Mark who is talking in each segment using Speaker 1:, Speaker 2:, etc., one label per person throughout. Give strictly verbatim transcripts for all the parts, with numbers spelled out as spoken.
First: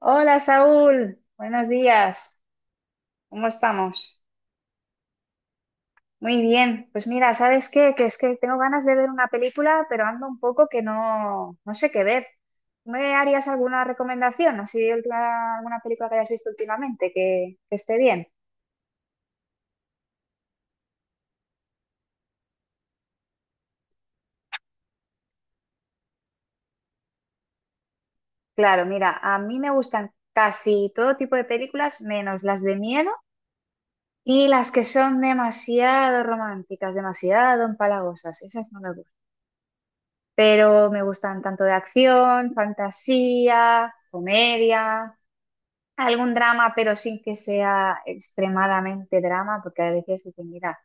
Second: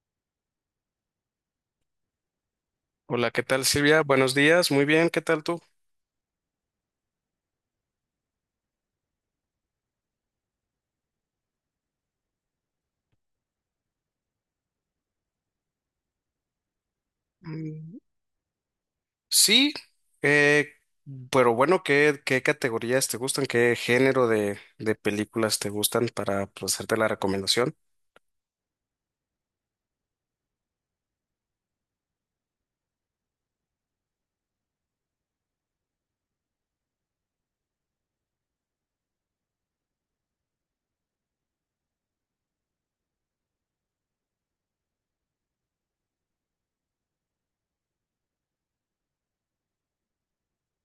Speaker 1: Hola Saúl, buenos días,
Speaker 2: Hola, ¿qué
Speaker 1: ¿cómo
Speaker 2: tal, Silvia?
Speaker 1: estamos?
Speaker 2: Buenos días, muy bien, ¿qué tal tú?
Speaker 1: Muy bien, pues mira, ¿sabes qué? Que es que tengo ganas de ver una película, pero ando un poco que no, no sé qué ver. ¿Me harías alguna recomendación? ¿Así de última- ¿alguna película que hayas visto últimamente que, que esté
Speaker 2: Mm,
Speaker 1: bien?
Speaker 2: Sí, eh, pero bueno, ¿qué, qué categorías te gustan? ¿Qué género de, de películas te gustan para pues hacerte la recomendación?
Speaker 1: Claro, mira, a mí me gustan casi todo tipo de películas, menos las de miedo y las que son demasiado románticas, demasiado empalagosas. Esas no me gustan. Pero me gustan tanto de acción, fantasía, comedia, algún drama, pero sin que sea extremadamente drama, porque a veces dicen, mira,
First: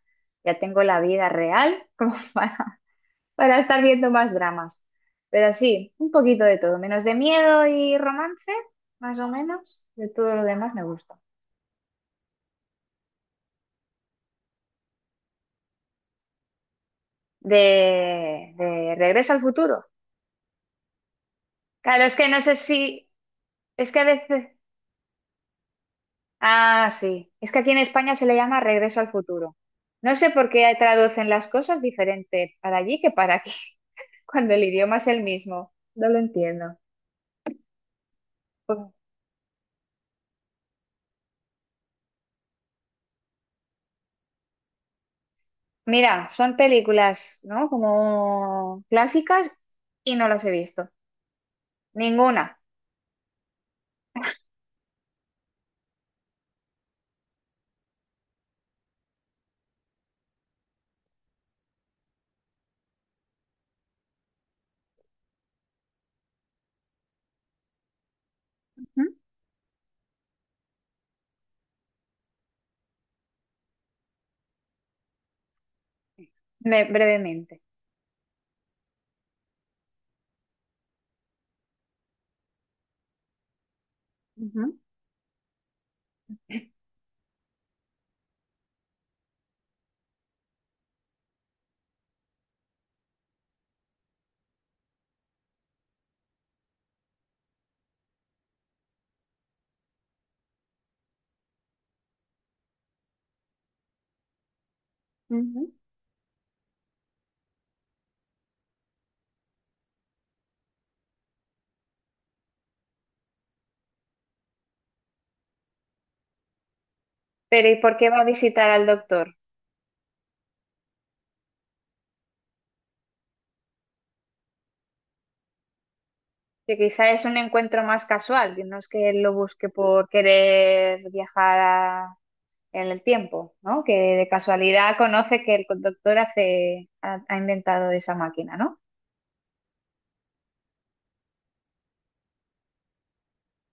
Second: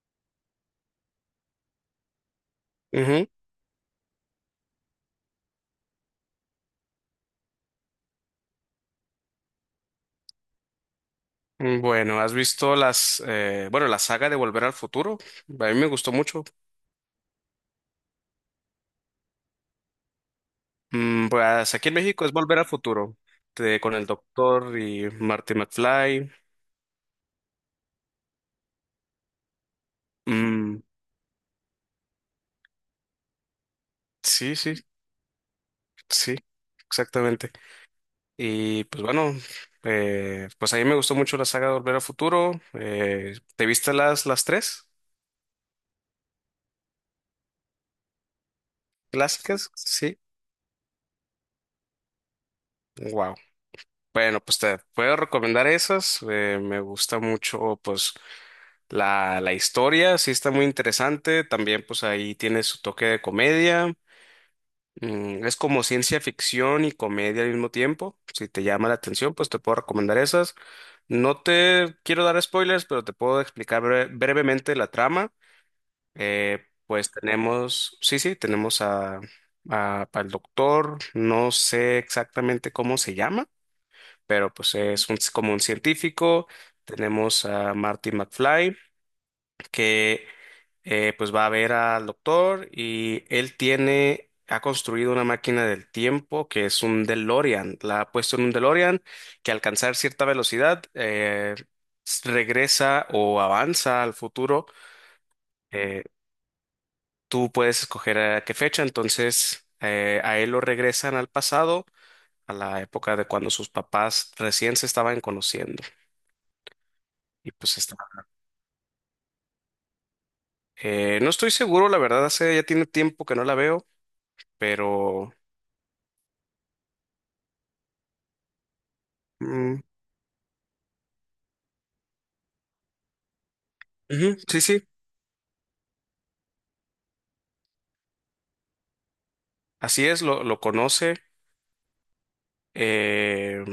Speaker 1: ya tengo la vida real como para,
Speaker 2: Ujú.
Speaker 1: para estar viendo más dramas. Pero sí, un poquito de todo, menos de miedo y romance, más o menos, de todo lo demás me gusta.
Speaker 2: Mm, Bueno, ¿has visto las, eh, bueno, la saga de Volver al Futuro? A mí me gustó mucho.
Speaker 1: De, de Regreso al futuro.
Speaker 2: Mm, pues aquí en
Speaker 1: Claro, es
Speaker 2: México
Speaker 1: que
Speaker 2: es
Speaker 1: no sé
Speaker 2: Volver al
Speaker 1: si,
Speaker 2: Futuro, de-
Speaker 1: es
Speaker 2: con
Speaker 1: que a
Speaker 2: el
Speaker 1: veces…
Speaker 2: doctor y Marty McFly.
Speaker 1: Ah, sí. Es que aquí en España se le llama Regreso al futuro. No sé por qué
Speaker 2: Mm,
Speaker 1: traducen las cosas diferente para allí que para aquí, cuando
Speaker 2: sí,
Speaker 1: el
Speaker 2: sí.
Speaker 1: idioma es el mismo. No lo
Speaker 2: Sí,
Speaker 1: entiendo.
Speaker 2: exactamente.
Speaker 1: Pues,
Speaker 2: Y pues bueno, eh, pues a mí me gustó mucho la saga de Volver al Futuro. Eh, ¿te viste las, las tres
Speaker 1: mira, son películas, ¿no? Como clásicas,
Speaker 2: clásicas?
Speaker 1: y
Speaker 2: Sí.
Speaker 1: no las he visto. Ninguna.
Speaker 2: Wow. Bueno, pues te puedo recomendar esas. Eh, me gusta mucho, pues, la, la historia, sí está muy interesante. También, pues, ahí tiene su toque de comedia. Mm, es como ciencia ficción y comedia al mismo tiempo. Si te llama la
Speaker 1: Ujú,
Speaker 2: atención, pues te puedo recomendar esas. No te quiero dar spoilers, pero te puedo explicar bre- brevemente la trama. Eh,
Speaker 1: me-
Speaker 2: pues
Speaker 1: brevemente.
Speaker 2: tenemos, sí, sí, tenemos a, a- al doctor, no sé exactamente cómo se llama, pero pues
Speaker 1: Ujú,
Speaker 2: es un- como un científico. Tenemos a Marty McFly, que eh, pues va a ver al doctor y él tiene, ha construido una máquina del tiempo que es un DeLorean. La ha puesto en un DeLorean que al alcanzar cierta velocidad eh, s- regresa o avanza al futuro.
Speaker 1: ujú.
Speaker 2: Eh, Tú puedes escoger a qué fecha, entonces eh, a él lo regresan al pasado, a la época de cuando sus papás recién se estaban conociendo. Y
Speaker 1: Pero
Speaker 2: pues
Speaker 1: ¿y
Speaker 2: está.
Speaker 1: por qué va a visitar al doctor?
Speaker 2: Eh, no estoy seguro, la verdad, hace ya tiene tiempo que no la veo, pero...
Speaker 1: Que quizá es un encuentro más casual, que no es que él lo busque
Speaker 2: mm,
Speaker 1: por querer viajar a en el tiempo, ¿no? Que de
Speaker 2: ujú, sí, sí.
Speaker 1: casualidad conoce que el conductor hace, ha, ha inventado esa máquina, ¿no?
Speaker 2: Así es, lo, lo conoce, eh,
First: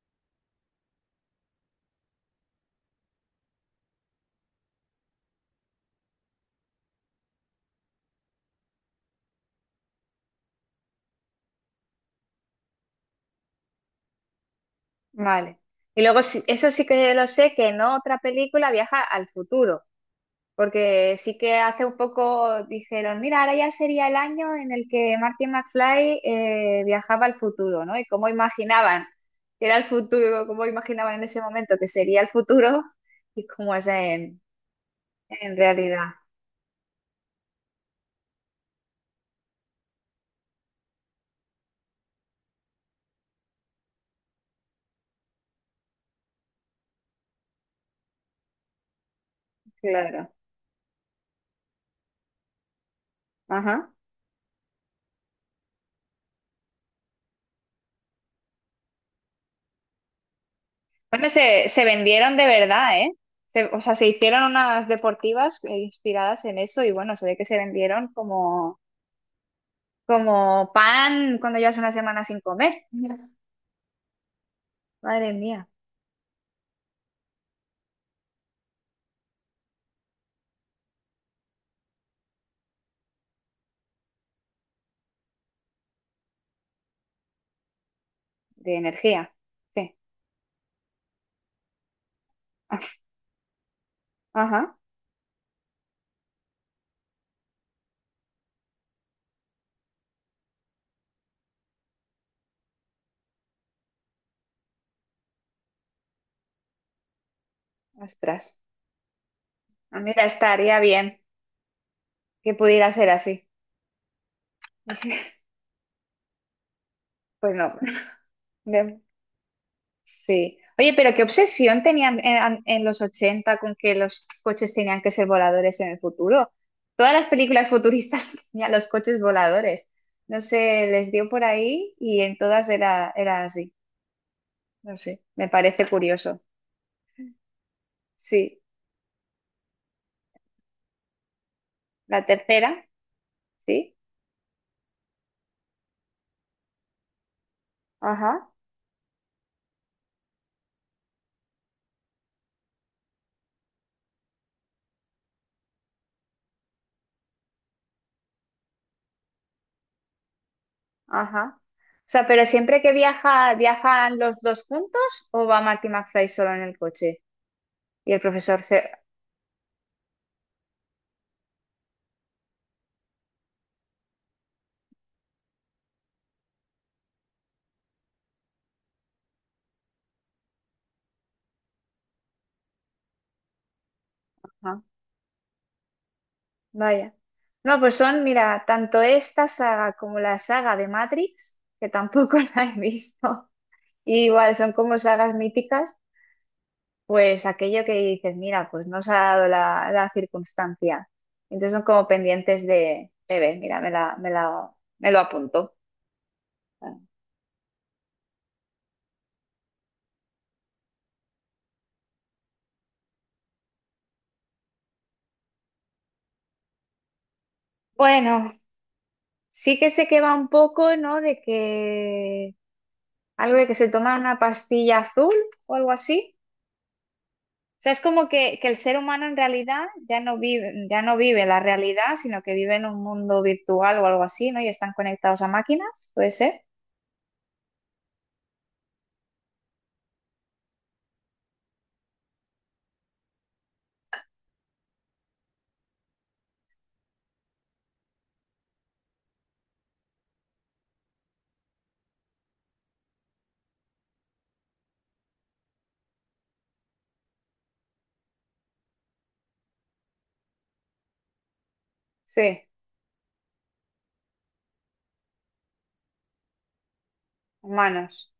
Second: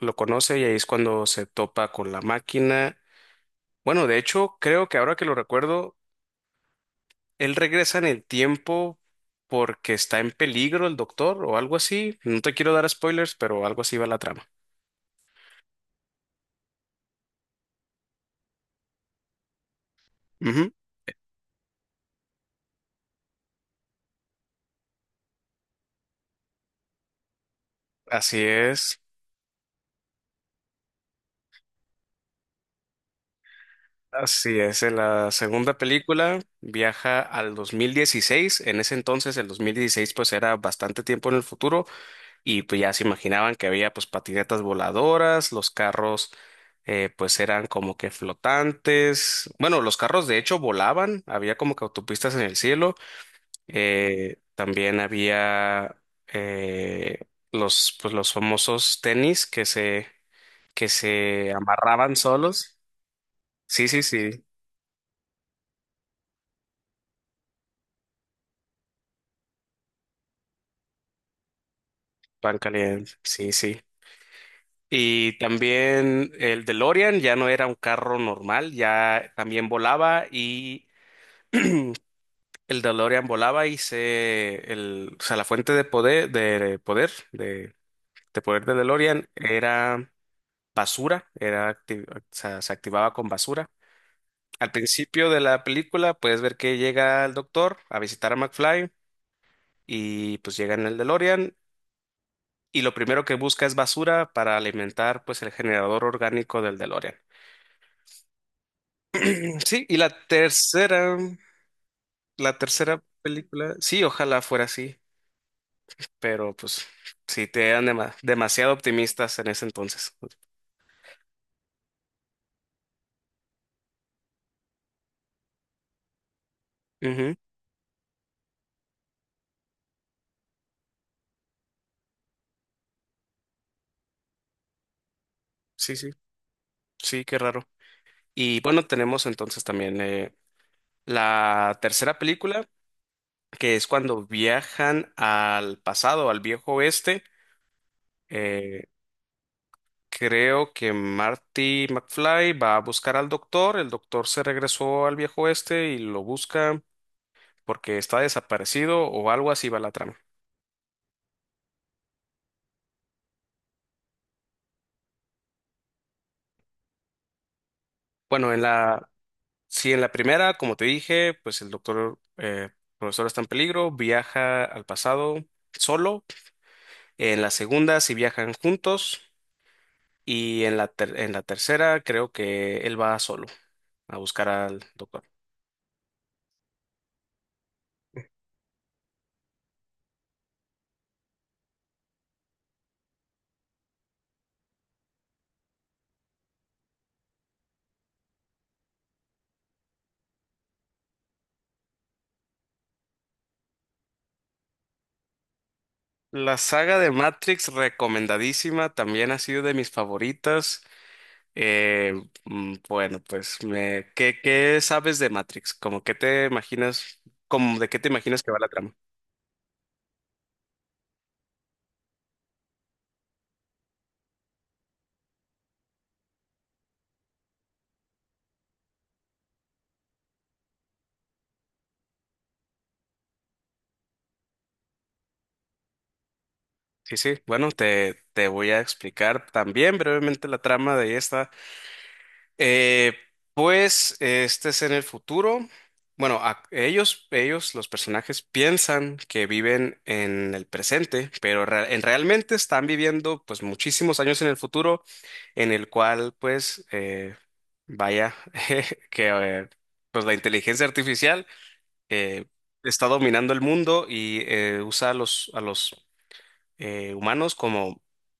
Speaker 2: lo conoce y ahí es cuando se topa con la máquina. Bueno, de hecho, creo que ahora que lo recuerdo, él regresa en el tiempo porque está en peligro el doctor o algo así. No te quiero dar spoilers, pero algo así va la trama.
Speaker 1: Vale. Y luego, sí- eso sí que lo sé, que en otra película viaja al futuro,
Speaker 2: Ujú,
Speaker 1: porque sí que hace un poco dijeron, mira, ahora ya sería el año en el que Martin McFly eh, viajaba al futuro, ¿no? Y cómo
Speaker 2: así es,
Speaker 1: imaginaban que era el futuro, cómo imaginaban en ese momento que sería el futuro y cómo es en,
Speaker 2: así es. En la
Speaker 1: en
Speaker 2: segunda
Speaker 1: realidad.
Speaker 2: película viaja al dos mil dieciséis. En ese entonces, el dos mil dieciséis pues era bastante tiempo en el futuro. Y pues ya se imaginaban que había pues patinetas voladoras, los carros eh, pues eran como que flotantes. Bueno, los carros
Speaker 1: Claro.
Speaker 2: de hecho volaban, había como que autopistas en el cielo.
Speaker 1: Ajá.
Speaker 2: Eh, también había eh, los pues los famosos tenis que se que
Speaker 1: Bueno,
Speaker 2: se
Speaker 1: se, se
Speaker 2: amarraban
Speaker 1: vendieron de
Speaker 2: solos.
Speaker 1: verdad, ¿eh? Se- o
Speaker 2: Sí,
Speaker 1: sea,
Speaker 2: sí,
Speaker 1: se hicieron
Speaker 2: sí,
Speaker 1: unas deportivas eh, inspiradas en eso y bueno, se ve que se vendieron como, como pan cuando llevas una semana sin
Speaker 2: pan
Speaker 1: comer.
Speaker 2: caliente. Sí, sí.
Speaker 1: Madre
Speaker 2: Y
Speaker 1: mía,
Speaker 2: también el DeLorean ya no era un carro normal, ya también volaba y el DeLorean volaba y se, el, o sea, la fuente de poder, de poder, de, de poder
Speaker 1: de
Speaker 2: de DeLorean
Speaker 1: energía. Sí.
Speaker 2: era basura, era acti- o sea, se activaba con basura. Al
Speaker 1: Ajá.
Speaker 2: principio de la película puedes ver que llega el doctor a visitar a McFly y pues llega en el DeLorean y lo primero que busca es basura para alimentar pues el generador orgánico del DeLorean.
Speaker 1: Ostras.
Speaker 2: Sí, y
Speaker 1: Ah,
Speaker 2: la
Speaker 1: mira, estaría
Speaker 2: tercera,
Speaker 1: bien que
Speaker 2: la
Speaker 1: pudiera
Speaker 2: tercera
Speaker 1: ser así.
Speaker 2: película, sí, ojalá fuera así. Pero pues sí,
Speaker 1: Pues
Speaker 2: te eran dema- demasiado
Speaker 1: no.
Speaker 2: optimistas en ese entonces.
Speaker 1: Sí. Oye, pero qué obsesión tenían en, an- en los ochenta con que los coches tenían que ser voladores en el futuro. Todas las
Speaker 2: Ujú,
Speaker 1: películas futuristas tenían los coches voladores. No sé, les dio por ahí y en todas era, era así. No sé, me parece
Speaker 2: sí, sí,
Speaker 1: curioso.
Speaker 2: sí, qué raro. Y
Speaker 1: Sí.
Speaker 2: bueno, tenemos entonces también eh, la tercera
Speaker 1: La
Speaker 2: película,
Speaker 1: tercera,
Speaker 2: que es
Speaker 1: sí.
Speaker 2: cuando viajan al pasado, al viejo oeste.
Speaker 1: Ajá,
Speaker 2: Eh, Creo que Marty McFly va a buscar al doctor, el doctor se regresó al viejo oeste y lo busca porque está desaparecido o algo así va la trama.
Speaker 1: ajá. O sea, pero siempre que viaja, ¿viajan los dos juntos o va Marty McFly solo en el coche? Y el
Speaker 2: Bueno,
Speaker 1: profesor
Speaker 2: en
Speaker 1: se…
Speaker 2: la... Sí, en la primera, como te dije, pues el doctor eh, profesor está en peligro, viaja al pasado solo. En la segunda, sí viajan juntos. Y en la, ter- en la tercera, creo que él va solo a buscar al
Speaker 1: Ajá.
Speaker 2: doctor.
Speaker 1: Vaya. No, pues son, mira, tanto esta saga como la saga de Matrix, que tampoco la he visto, y igual son como sagas míticas, pues aquello que dices, mira, pues no se ha dado la, la circunstancia. Entonces son como pendientes de, de ver, mira, me la, me la, me lo apunto.
Speaker 2: La saga de Matrix, recomendadísima, también ha sido de mis favoritas. Eh, mm, bueno, pues, me, ¿qué, qué sabes de Matrix? ¿Cómo que te imaginas, como de qué te imaginas que
Speaker 1: Bueno,
Speaker 2: va la trama?
Speaker 1: sí que sé que va un poco, ¿no? De que algo de que se toma una pastilla azul o algo así. O sea, es como que, que el ser humano en realidad ya no vive, ya no vive la realidad, sino que vive en un mundo virtual o algo así, ¿no? Y están conectados a máquinas, ¿puede ser?
Speaker 2: Sí, sí, bueno, te, te voy a explicar también brevemente la trama de esta. Eh, pues este es en el futuro. Bueno, a- ellos, ellos, los personajes, piensan que viven en el presente, pero rea- en- realmente están viviendo pues muchísimos años en el futuro, en el cual pues eh, vaya que eh, pues la inteligencia artificial eh,
Speaker 1: Sí,
Speaker 2: está dominando el mundo y eh, usa a los, a los eh, humanos como
Speaker 1: humanos.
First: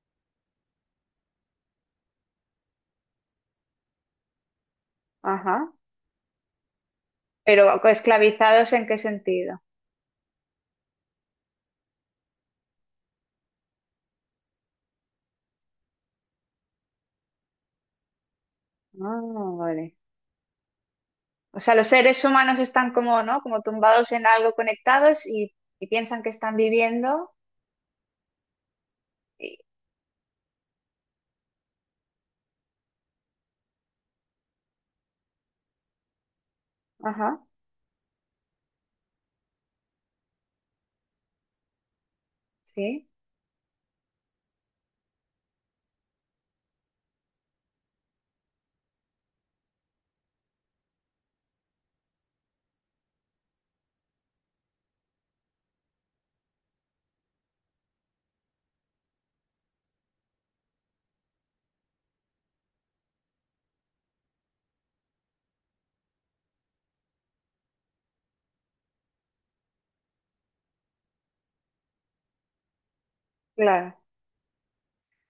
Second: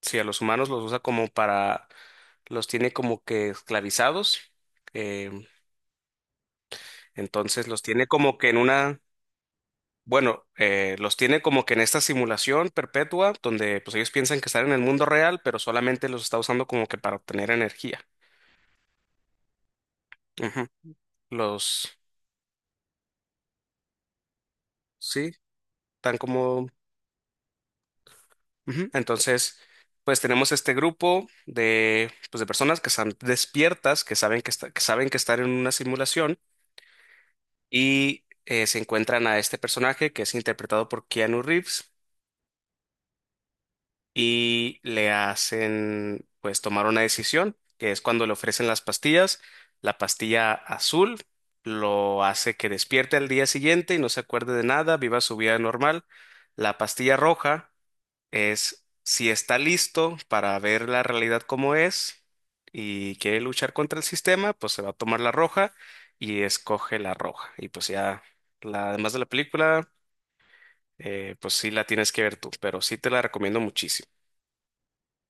Speaker 2: sí, a los humanos los usa como para, los tiene como que esclavizados, eh,
Speaker 1: Ajá.
Speaker 2: entonces
Speaker 1: Pero
Speaker 2: los tiene como que en
Speaker 1: esclavizados ¿en qué
Speaker 2: una,
Speaker 1: sentido?
Speaker 2: bueno, eh, los tiene como que en esta simulación perpetua donde pues ellos piensan que están en el mundo real, pero solamente los está usando como que para obtener energía.
Speaker 1: Ah, vale.
Speaker 2: Ujú.
Speaker 1: O sea, los
Speaker 2: Los,
Speaker 1: seres humanos están como, ¿no? Como tumbados en algo conectados
Speaker 2: sí,
Speaker 1: y, y
Speaker 2: tan
Speaker 1: piensan que están
Speaker 2: como,
Speaker 1: viviendo.
Speaker 2: ujú.
Speaker 1: Y…
Speaker 2: Entonces, pues tenemos este grupo de, pues, de personas que están despiertas, que saben que, está- que saben que están en una simulación
Speaker 1: Ajá,
Speaker 2: y eh, se encuentran a este personaje que es interpretado por Keanu Reeves
Speaker 1: sí,
Speaker 2: y le hacen pues tomar una decisión, que es cuando le ofrecen las pastillas. La pastilla azul lo hace que despierte al día siguiente y no se acuerde de nada, viva su vida normal. La pastilla roja es si está listo para ver la realidad como es y quiere luchar contra el sistema, pues se va a tomar la roja y escoge la roja. Y pues ya, la, además de la película, eh, pues sí la tienes que ver tú, pero sí te la recomiendo
Speaker 1: claro.
Speaker 2: muchísimo.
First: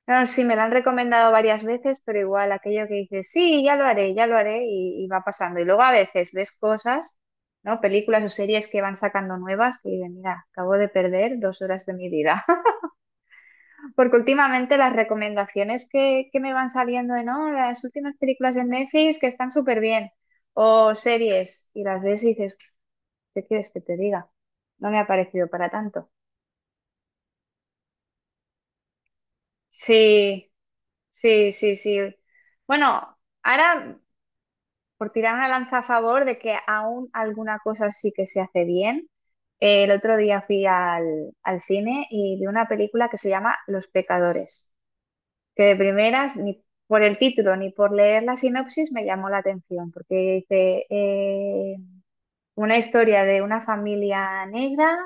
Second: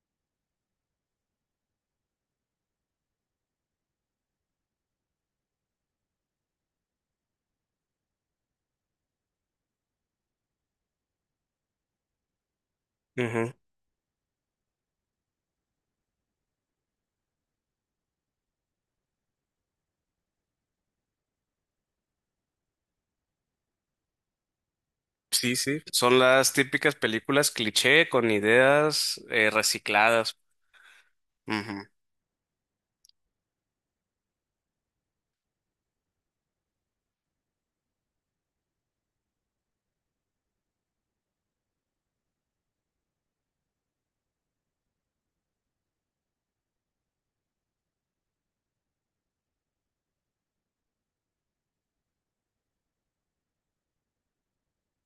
Speaker 1: No, sí, me la han recomendado varias veces, pero igual aquello que dices, sí, ya lo haré, ya lo haré, y, y va pasando. Y luego a veces ves cosas, ¿no? Películas o series que van sacando nuevas que dices, mira, acabo de perder dos horas de mi vida.
Speaker 2: Ujú.
Speaker 1: Porque últimamente las recomendaciones que, que me van saliendo de, no, las últimas películas de Netflix que están súper bien, o series, y las ves y dices, ¿qué quieres que te diga? No me ha parecido
Speaker 2: Sí,
Speaker 1: para
Speaker 2: sí,
Speaker 1: tanto.
Speaker 2: son las típicas películas cliché con ideas eh, recicladas.
Speaker 1: Sí, sí, sí,
Speaker 2: Ujú.
Speaker 1: sí. Bueno, ahora, por tirar una lanza a favor de que aún alguna cosa sí que se hace bien. Eh, el otro día fui al, al cine y vi una película que se llama Los Pecadores, que de primeras, ni por el título ni por leer la sinopsis, me llamó la atención, porque dice eh, una historia de una familia negra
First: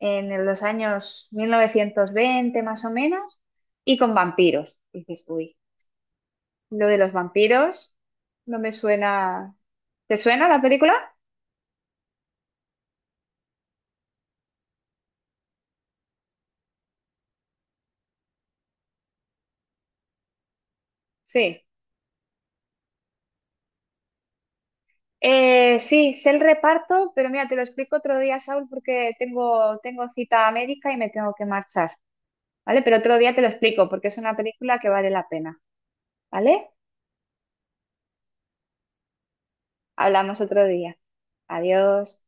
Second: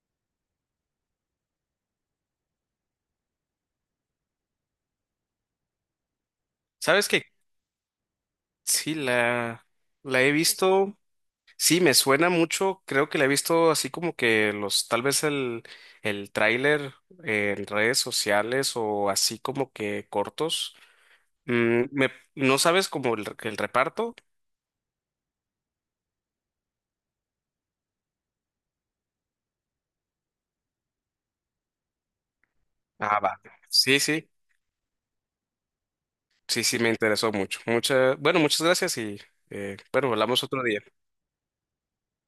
Speaker 1: en los años mil novecientos veinte más o menos, y con vampiros. Y dices, uy, lo de
Speaker 2: ¿Sabes
Speaker 1: los
Speaker 2: qué?
Speaker 1: vampiros no me
Speaker 2: Sí,
Speaker 1: suena.
Speaker 2: la,
Speaker 1: ¿Te
Speaker 2: la he
Speaker 1: suena la película?
Speaker 2: visto, sí, me suena mucho, creo que la he visto así como que los, tal vez el, el tráiler en redes sociales o así como que cortos.
Speaker 1: Sí,
Speaker 2: Mm, me, ¿no sabes como el, el reparto?
Speaker 1: Eh, sí, sé el reparto, pero mira, te lo explico otro día, Saúl, porque tengo, tengo cita médica y me tengo que marchar, ¿vale? Pero otro
Speaker 2: Ah,
Speaker 1: día te
Speaker 2: va.
Speaker 1: lo explico,
Speaker 2: Sí,
Speaker 1: porque es
Speaker 2: sí,
Speaker 1: una película que vale la pena,
Speaker 2: sí,
Speaker 1: ¿vale?
Speaker 2: sí, me interesó mucho. Mucha, bueno, muchas gracias y eh, bueno,
Speaker 1: Hablamos
Speaker 2: hablamos otro
Speaker 1: otro
Speaker 2: día.
Speaker 1: día. Adiós.